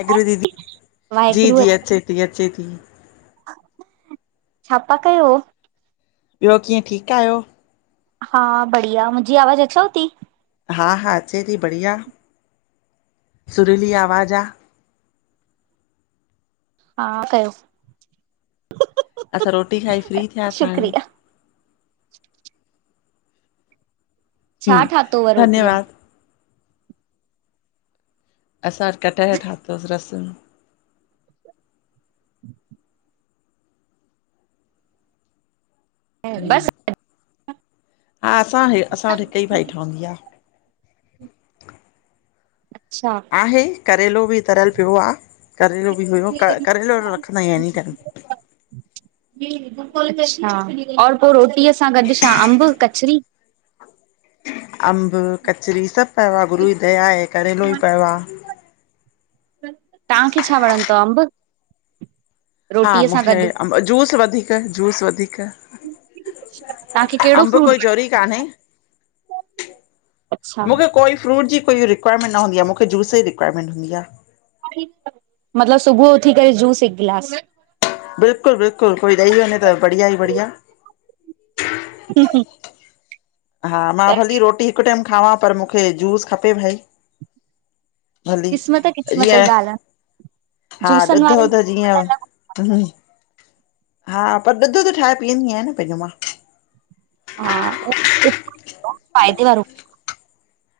वाहेगुरु दीदी, जी -जी, अचे ती, अचे थी। छाता कयो? ॿियो कीअं ठीक आहियो हा बढ़िया, मुंहिंजी आवाज़ु अचेव ती? हा- हा अचे ती बढ़िया, सुरीली आवाज़ु आ। हा कयो। असां रोटी खाई फ्री थियासि हाणे। शुक्रिया छा हम्म, ठातोव रोटीअ में? धन्यवाद, असां अॼ कटहलु ठातोस रस में। हम्म, बसि? हा असां-असां वटि हिकु ई भाॼी ठंवदी आ। अच्छा आहे करेलो बि तरियलि पियो आ, करेलो बि हुयो, करेलो रखंदा आहियूं एनी टाईम। [inaudible] अच्छा और पोइ रोटीअ सां गॾु छा, अम्बु- कचरी? अम्बु- कचरी सभु पयो आ, गुरूअ जी दया आहे, करेलो ॿि पयो आ। तव्हांखे छा वणंदो तव, अम्बु? हा मूंखे अम्बु, जूस वधीक-जूस वधीक। तव्हांखे कहिड़ो अम्बु फ्रूट कोई वणे? जोहरी कान्हे। अच्छा। मुखे कोई फ्रूट जी कोई रिक्वायरमेंट न हूंदी आ, मुखे जूस जीं रिक्वायरमेंट हूंदी आ। मतलबु सुबुह जो उथी करे जूस हिकु ग्लास? बिल्कुल- बिल्कुल कोई ॾई वञे त, बढ़िया ही बढ़िया। हु -हु हा मां भली रोटी हिकु टाईम खावां, पर मूखे जूस खपे भई। भली क़िस्मत क़िस्मत जी जियं, ॻाल्हि आहे हा जूसनि ॾुध वारनि -वुध जीअं हा पर, ॾुध- वुध ठाहे पीहंदी आया न पहिंजो मां। हा फ़ायदे वारो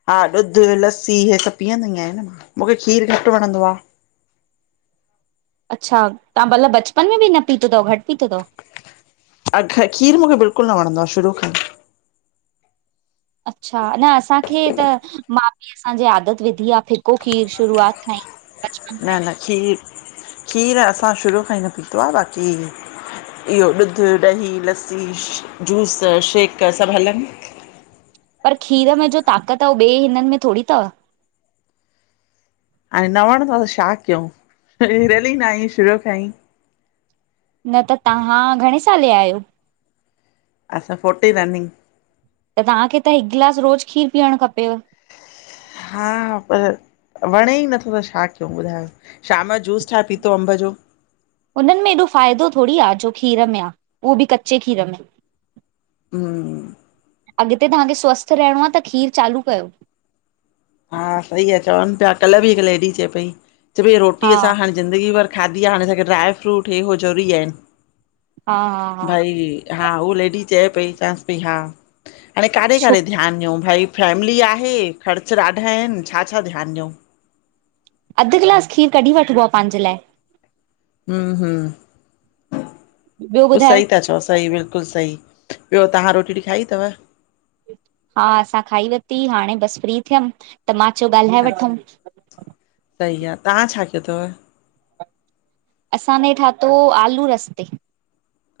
हा ॾुध लस्सी हे सभु पीअंदीं आयां न मां, मूखे खीर घटि वणंदो आ। अच्छा तां बला बचपन में भी न पीतो तव, घटि पीतो तव? खीर मूखे बिल्कुल न वणंदो आ, शुरू खां ही। अच्छा न असांखे त माउ- पीउ असां जी आदत विधी आ फिको खीर, शुरुआत खां ईं। न-न, खीर- खीर असां शुरू खां ई न पीतो आ, बाकी इहो ॾुध, दही, लस्सी, जूस, शेक सभु हलनि। पर खीर में जो ताक़त आ, उह ॿे हिननि में थोड़ी तव? हाणे न वणंदो त छा कयऊं, हिरयलु न आई शुरूअ खां ही। न त तव्हां घणे साले ॼा आहियों? असां फ़ोटी रनिंग। त तव्हांखे खे त हिकु ग्लास रोज़ खीरु पिअण खपेव। हा पर वणे ई नथो त शा कयऊं बुधायो, शाम जो जूस ठाहे पीतो अम्बु जो। उननि में एॾो फायदों थोड़ी आ, जो खीर में आ, उहो भी कच्चे खीर में। हम। अगते तंव्हाखे स्वस्थ रहणों आ, त खीर चालू कयो। हा सही आहे, चवनि पया कल भी हिकु लेडी चए पई- चए पई हा रोटीअ सां हाणे जिंदगी भर खादी आ, हाणे असांखे ड्राय-फ्रूट हे-हो ज़रूरी आहिन, हा हा हा भई हा, हो लेडी चये पई, चवासि पई हा हाणे काॾे- छो काॾे ध्यानु ॾयऊं भई? फैमली आहे। खर्चु ॾाढा आहेन, छा-छा ध्यान ॾयऊं? अधु ग्लास खीर कढी वठबो आ, पहांजे लाए। हम-हम ॿियो ओ ॿुधायो सही ता चओ, सही बिल्कुल सही। ॿियों तव्हां रोटी-वोटी खाई तव? हा असां खाई वरती, हाणे बसि फ्री थियम त मां चयो ॻाल्हाए अच्छा वठूऊं। सही आ, तव्हां छा कयो तव? असांने ठातो, आलू रस ते।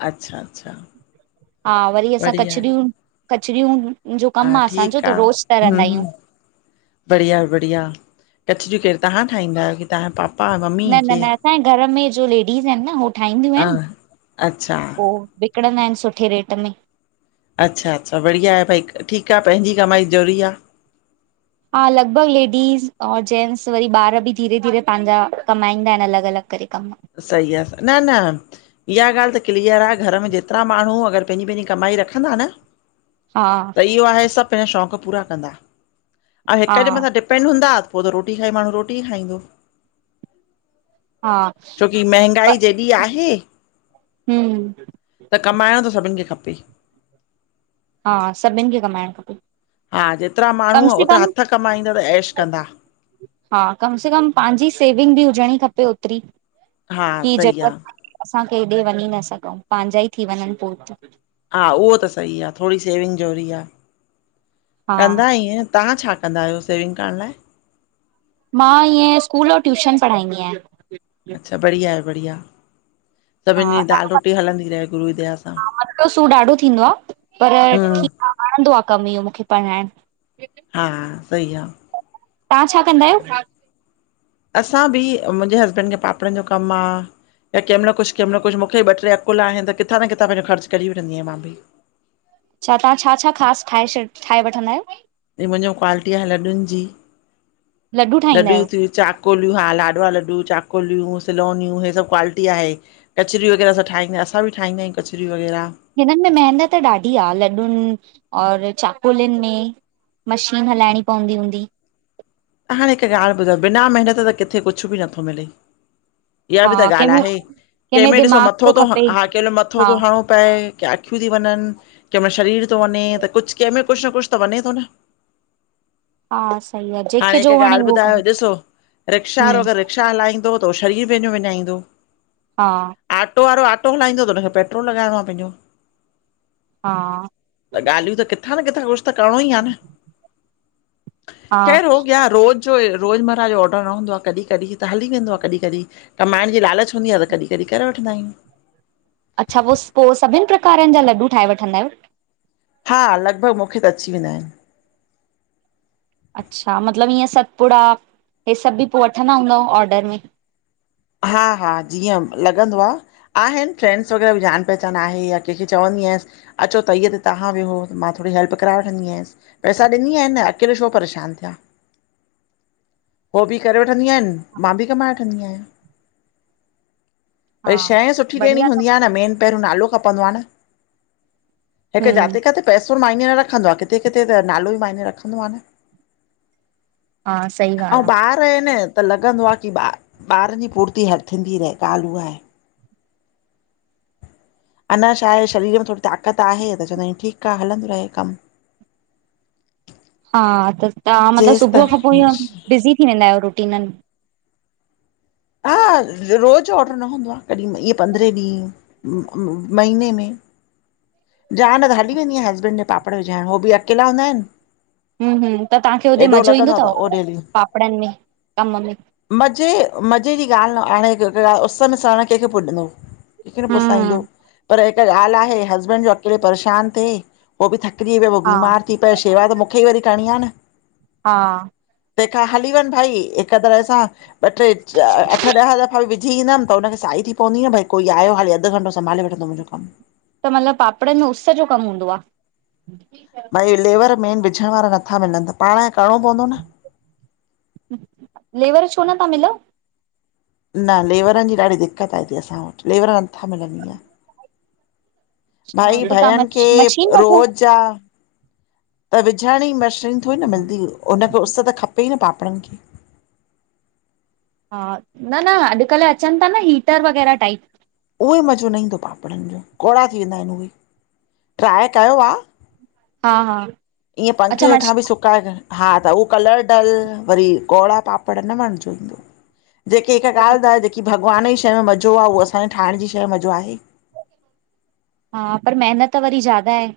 अच्छा-अच्छा। हा वरी असां कचरियूं- कचरियूं जो हा कमु आ असांजो, ठीकु त रोज़ तरंदा आह्यूं। बढ़िया-बढ़िया कचरियूं केर तव्हां ठाहींदा आहे? तव्हांजे पापा -मम्मी? केरु? न-न-न असांजे घर में जो लेडीज आहिन न, हो ठाहिन्दियूं आहिन। हा अच्छा। विकणंदा आहिन सुठे रेट में। अच्छा-अच्छा बढ़िया आहे भाई, ठीकु आ पहिंजी कमाई ज़रूरी आ। हा लगभगु लेडीज़ और जेंन्स वरी ॿारि भी धीरे-धीरे पांजा कमाईंदा आहिन, अलग-अलग करे कमु। सही आ न-न इया गाल्हि त क्लीअर आ, घरु में जेतरा माण्हूं अगरि पहिंजी- पहिंजी कमाई रखंदा न? हा। इयो आहे सभु पहिंजा शौकु पूरा कंदा, ऐं हा हिकु जे‌ मत्थां डिप पेन हूंदा, पोइ त रोटी खाई माण्हूं रोटी ई खाइंदो। हा। छोकी प महंगाई जेॾी आहे, हम्म त कमाईणों त सभिनी खे खपे। हा सभिनि खे कमाईणु खपे। हा जेतिरा कम माण्हूं, से ओतिरा कम हथु कमाईंदणुं ऐश कंदा। हा कमु से कमु पाहिंजी सेविंग बि हुजणी खपे ओतिरी। हा की सही आ झटपट असां केॾे वञी न सघऊं, पाहिंजा ई थी वञनि पोइते। हा उहो त सही आ, थोड़ी सेविंग जरुरी आ। हा कंदा इय तव्हां छा कंदा आहियो सेविंग करणु लाइ? मां हिअं स्कूल और ट्यूशन पढ़ाईंदी आहियां। अच्छा बढ़िया आहे बढ़िया! सभिनि हा- जी दाल रोटी हलंदी रहे गुरू जी दया सां हा मत्थों सूर ॾाढो थींदो आ, पर हम्म ठीकु वणंदो आ कमु इहो मूंखे पढ़ाइणु। हा सही आ। तव्हां छा कंदा आहियो? असां भी, मुंहिंजे हस्बैंड खे पापड़नि जो कमु आ। त कंहिं महिलु कुछ- कहिं महिलु कुछ मूंखे ॿ- ट्रे अकुल आहिनि, त किथां न किथां पंहिंजो खर्चु कढी वठंदी आहिया मां बि। छा तव्हां छा- छा ख़ासि ठाहे छॾ, ठाहे वठंदा आहियो? ऐं मुंहिंजो क्वालिटी आहे लॾुनि जी, लॾूं ठाहींदा लॾियूं आहियो थियूं चाक चाकोलियूं हा लाॾवा लॾू, चाकोलियूं, सिलोनियूं हे सभु क्वालिटी आहे। कचरियूं वग़ैरह असां ठाहिन्दायुं, असां बि ठाहिन्दायूं कचरियूं वग़ैरहा। हिननि में मेहनत ॾाढी आ लॾुनि और चाकोलिनि में। मशीन हलाइणी पवंदी हूंदी? त हाणे हिकु ॻाल्हि ॿुधायो, बिना मेहिनत त किथे कुछ बि नथो मिले। इहा हा बि त ॻाल्हि कंहिंमें आहे, कंहिंमें ॾिसो दिमाग़ मत्थों थो तो ह- खपे हा अकेलो मत्थों हा तो हणो पए की अखियूं ती वञनि, कंहिं महिल शरीर तो वञे, त कुछ कंहिंमें कुछ न कुछ त वञे ई तो न? हा सही आ च हाणे हिकु ॻाल्हि ॿुधायो ॾिसो, रिक्शा वारो हा अगरि रिक्शा हलाईंदो त उहो शरीरु पंहिंजो विञाईंदो। हा। आटो वारो आटो हलाईंदो त हुनखे पेट्रोल लॻाइणो आहे पंहिंजो। हा। त ॻाल्हियूं त किथां न किथां कुछ त करिणो ई आ न, हा केर हो या रोज़ जो रोज़मर्रा जो ऑर्डर न हूंदो आ, कॾहिं- कॾहिं त हली वेंदो आ कॾहिं- कॾहिं कमाइणु जी लालच हूंदी आ त, कॾहिं-कॾहिं करे वठंदा आहियूं। अच्छा पोइ- पोइ सभिनि प्रकारनि जा लॾु ठाहे वठंदा आहियो? हा लॻभॻि मूंखे त अची वेंदा आहिनि। अच्छा मतलबु इअं सतपुड़ा, इहे सभु बि पोइ वठंदा हूंदव ऑर्डर में? हा- हा जीअं लॻंदो आ। आहिनि फ्रैंड्स वग़ैरह बि, जान- पहचान आहे या कैंखे चवनि आयसि। अचो तई ते तव्हां वेहो, मां थोड़ी हेल्प कराए वठंदी आयासि। पैसा ॾिनी आहिनि न अकेले शो परेशान थिया? हो बि करे वठन्दियुंन, मां बि कमाए वठंदी आहियां। पर हा शये सुठी ॾियणी बढ़िया तव, हूंदी आ न, मेन पहिरियों नालो खपंदो आहे न? हिकु जाते- काथे पैसो न मायने न रखंदो आ, किथे- किथे त नालो ई मायने रखंदो आ न? हा सही ॻाल्हि आ। रहे न त लॻंदो आहे की, ॿ ॿारनि जी फुर्ती हर थींदी रहे, ॻाल्हि उहा आहे। अञा छा आहे शरीर में थोड़ी ताक़त आहे त चवंदा आहियुं, ठीकु आहे हलंदो रहे कमु। हा त तव्हां मतलबु जेसि सुबुह खां पोइ ताईं इह बिज़ी थी वेंदा आहियो रूटीननि? हा रोज़ जो ऑर्डर न हूंदो आ। कॾहिं इहे पंद्रहें ॾींहुं, महीने में। जा न त हली वेंदी आहियां, हस्बैंड जे पापड़ विझाइणु‌, हो बि अकेला हूंदा आहिनि। हु-हु त तव्हांखे हुते एॾो मज़ो लॻंदो ईंदो आ तव, त ओ पापड़नि में- कमु में? मॼे-मॼे ॼी ॻाल्हि न हाणें, केहिड़ा उस्स में सरणु कंहिंखे पुॼंदो? केंखे न पुसाईंदो हूं पर हिकु ॻाल्हि आहे, हस्बैंड जो अकेले परेशान थिए हो ॿि थकिॼी पए, पो हा ॿीमार थी पए, शेवा त मूंखे ई वरी करिणीं आ न? हा। तंहिंखा हली वंञ भाई, हिकु तरह सां ॿ- ट्रे अठ-ॾह दफ़ विझी ईंदमि त उनखे साई थी पवंदी न भई, कोई आयो हाली अधु घंटो संभाले वठंदो मुंजो कमु। त मतलबु पापड़नि जो उस्स जो कमु हूंदो आ? हे लेवर मेन विझण वारा नत्था मिलनि, त पाणु खे करिणो पवंदो न? लेवर छो न ता मिलउ? न लेवरनि जी ॾाढी दिक्क़त आ हिते असां वटि, लेवर नथा मिलनि हींय। हा भाई त तव्हां -भयनि मश मशीन खें वठो। रोज़ जा त विझण जी मशीन थोड़ी न मिलदी, हुनखे उस्स त खपेई न पापड़नि खे। हा न-न अॼुकल्ह अचनि ता न, हीटर वग़ैरह टाइप। उहो ई मज़ो न ईंदो पापड़नि जो, कौड़ा थी वेंदा आहिन उहे, ट्राए कयों आ। हा-हा। ईअं पंखे जे हेठां बि सुकाए करे हा त उहो कलर डलु, वरी कौड़ा पापड़ न वणिजो ईंदो। जेकी हिकु ॻाल्हि ॿुधायो, जेकी भॻवानु जी शै में मज़ो आ, उहो असांॼे ठाहिणु ॼी शै में मजो आहे? हा पर, मेहिनत वरी ज़्यादा आहे।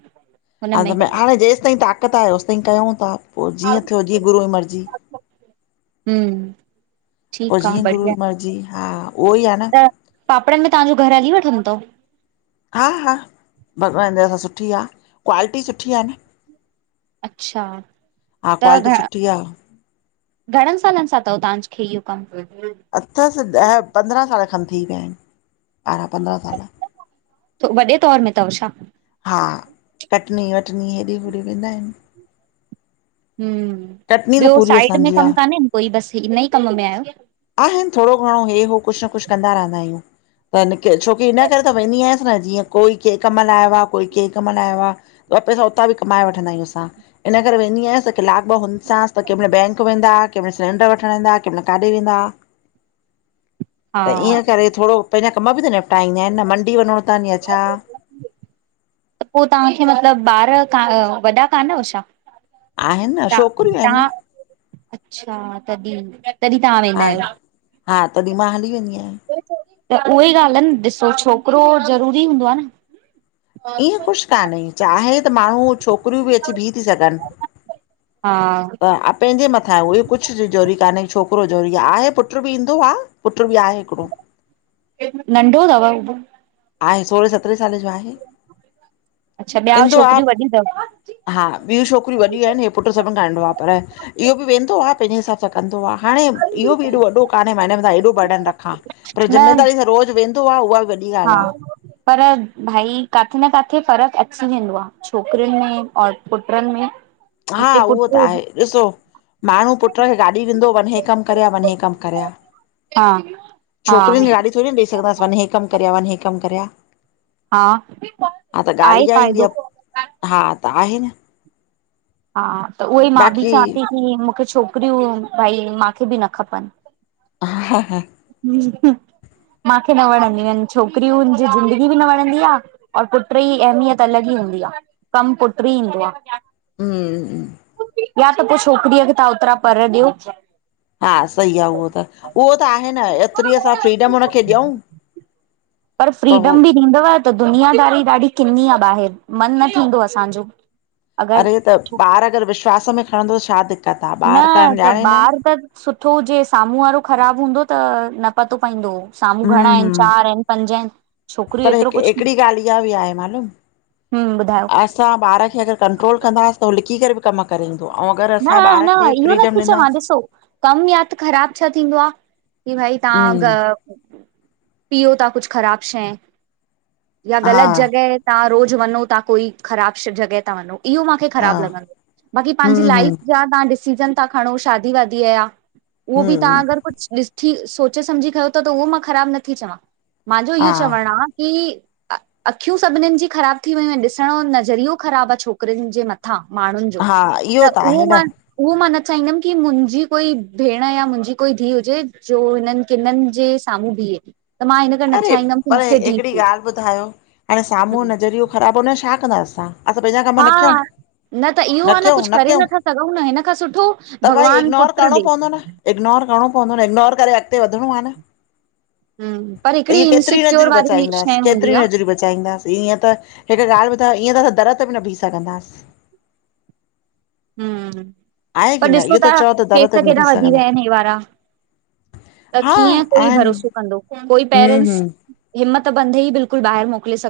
हा हुनमें। त म हाणे जेसिताईं ताक़त आहे ओसिताईं कयंऊ ता, पो ॼीअं थियो ॼीअं गुरूअ ॼी मर्ॼी। हम्म। पोइ ठीक आ जीअं गुरूअ बढ़िया जी मर्ज़ी, हा उहो ई आ न। त पापड़नि में तव्हांॼो घरु हली वठंदो तवि? हा- हा भॻवानु जी दया सां सुठी आ, क्वालिटी सुठी आ न। अच्छा हा त क्वालिटी घणा सुठी आहे घणनि सालनि सां तवि तहांज्खे इहो कमु? अथसि ॾह-पंद्रहां साल खनि थी विया आहिन, ॿारहां- पंद्रहां साल। त वॾे तौर में तवि छा? हा कटनी- वटनी हेॾे -होॾे वेंदा इनि। हम्म कटनी त ॿियो पूरी साइड में असांजी कमु आहे कानेन कोई, बसि हिन ई कमु में आयो? आहिनि थोड़ो घणों हे- हो कुछ न कुछ कंदा रहंदा आहियूं। त इन के छोकी इनये करे त वेंदी आयांसि न ॼीअं कोई कें कमु लाए आयो आ, कोई कें कमु लाए आयो आ। ॿ पैसा उतां ॿि कमाए वठंदा आहियूं असां, इन करे वेंदी आहियांस त किलाकु ॿ हुन्सांस त केंमल बैंक वेंदा, केंमल सिलेंडरु वठणु वेंदा, केमल काॾे वेंदा। [inaudible] हा त ईअं करे थोड़ो पंहिंॼा कमु ॿि त निपटाए ईंदा इनि न, मंडी वञिंणो तनि या छा। त पो तहांखे मतलबु ॿार का वॾा कानव छा? आहिनि न ता छोकिरियूं आहिनि तव्हां न अच्छा! तॾहीं- तॾहीं तव्हां वेंदा हा आहियो। हा तॾहीं मां हली वेंदी आहियां। त उहई ॻाल्हि आ न, ॾिसो छोकिरो ज़रूरी हूंदो आ न? ईहं कुछ कान्हे। चाहे त माण्हूं छोकिरियूं ॿि अची बींह ती सघनि। हा। हा पंहिंजे मथां आहे उहे कुछ ज़रूरी कान्हे, छोकिरो ज़रूरी आ। आहे पुट्रु ॿि ईंदो आ, पुट्रु ॿि आहे हिकिड़ो। नंढो तव उहो? आहे सोरहें -सतिरहें साले जो आहे, अच्छा ॿिया इंदो आ‌ छोकिरियूं वॾियूं अथव? हा ॿियूं छोकिरियूं वॾियूं आहिनि, इहे पुट्रु सभिनि खां नंढो आ, पर इहो बि वेंदो आ। पंहिंजे हिसाबु सां कंदो आ। हाणें इहो ॿि एॾो- वॾो कान्हे, मां हिनि जे मथां एॾो बर्डन रखां, पर न ज़िम्मेदारीअ सां रोज़ वेंदो न्दो आ, उहा बि वडी हा पर भाई, काथे न काथे फ़र्कु अची वेंदो आ। छोकिरियुनि में और पुट्रनि में। हा, हिते पुट उहो त हुजे आहे, ॾिसो माण्हूं पुट्र खे गाॾी ॾिन्दो, वनि हे कमु करेया। वनि हे कमु करेया। हा-हा। छोकिरियुंन खे गाॾी थोरी न ॾेई सघंदासीं। वनि हे कमु करेया- वनि हे कमु करेया। हा, ॻाल्हि आए इहा ईंदी फ़ाइदो? आ हा त, आहे न। हा, त उहेई मां बि बाक़ी चवां ती की, मूंखे छोकिरियूं भाई, माखे बि न खपनि। हा- हा माखे न वणंदियूं आहिनि। छोकिरियूंनि जी ज़िंदगी बि न वणंदी आ। और पुट्र ई अहमियत अलॻि ई हूंदी आ। कमु पुट्र ई ईंदो आ। हमम या त पोइ छोकिरीअ खे तव्हां ओतिरा पर ॾियो। हा, सही आहे उहो त-उहो त आहे न, ऐतिरी असां फ्रीडम हुनखे ॾियऊं। पर फ्रीडम बि ॾींदव, त दुनियादारी ॾाढी किन्नी आहे ॿाहिरि, मन न थींदो असांजो। अगरि अरे त, ॿारु अगर विश्वास में खणंदो त छा दिक़त आ, न ॿारु करणु त ॼाणे न। ॿार त सुठो हुजे, साम्हूं वारो ख़राब हूंदो त न पतो पईंदो, साम्हूं घणा हम्म आहिनि? हम्म चार आहिनि पंज आहिनि, छोकिरियूं पर एतिरो हिकु कुछ, हिकिड़ी ॻाल्हि इहा बि हम्म ॿुधायो? तहां ॿार खे अगर कंट्रोल कंदास हो लिकि करे बी कमु करे ईंदो, अऊं अगर न असां ॿार खे फ्रीडम ॾींदासीं कम, या त ख़राब छा थींदो आ, की भाई तव्हां हम्म ग पीओ ता कुछ ख़राब शइ या हा ग़लत जॻह तहां रोज़ वञो, तव्हां कोई ख़राब जॻह ते वञो, इहो माखे हा ख़राब लॻंदो आ बाक़ी हम्म हम्म छा तहां डिसिजन ता खणो, शादी वादी जा, हो बि हम्म तव्हां अगर कुछ ॾिसठी सोचे समझी खयो, त उहो मां ख़राब न थी चवां, मांजो इहो हा चवण आ कि अखियूं सभिनीनि जी ख़राब थी वयूं आहिनि। ॾिसण जो, नज़रियो ख़राब आ छोकिरुनि जे मथां, माण्हुनि जो हा इहो त, उहो आहे न मां उहो, मां न चाहींदमि की मुंजी कोई भेण या मुंजी कोई धीह हुजे, जो हिननि किननि जे, साम्हूं भीहे। अरे! पर हिकिड़ी ॻाल्हि ॿुधायो? हाणे, थिए साम्हूं जो नज़रियो ख़राब हुनजो, छा कंदा असां। असां पंहिंजा कम न कयूं? हा न त, इहो आ न, कुछ करे नथा सघूं न, हिन खां सुठो त भई भॻवान इग्नोर पुट्र करिणो ॾे। इग्नोर करणो पवंदो, न इग्नोर करे अॻिते वधणो आ न। हम्म पर त हिकिड़ी इहे केतिरियूं इनसिक्योर नज़रियूं वारी बचाईंदासी, शइ हूंदी आ केतिरियूं नज़रियूं बचाईंदासीं ईअं त हिक ॻाल्हि ॿुधायो, ईअं त असां दर ते भी न बी सघंदासीं। हम्म, आहे की पर न ॾिसो इहो त तहां चओ त दर केस ते बि न केॾा बीह वधी विया सघंदा आहिनि, हे वारा। त हा कीअं, कोई आहिनि भरोसो कंदो कोई हम्म पेरेंट्स हम्म हिम्मत ॿंधे ही बिल्कुल बाहिंर मोकिले सघे।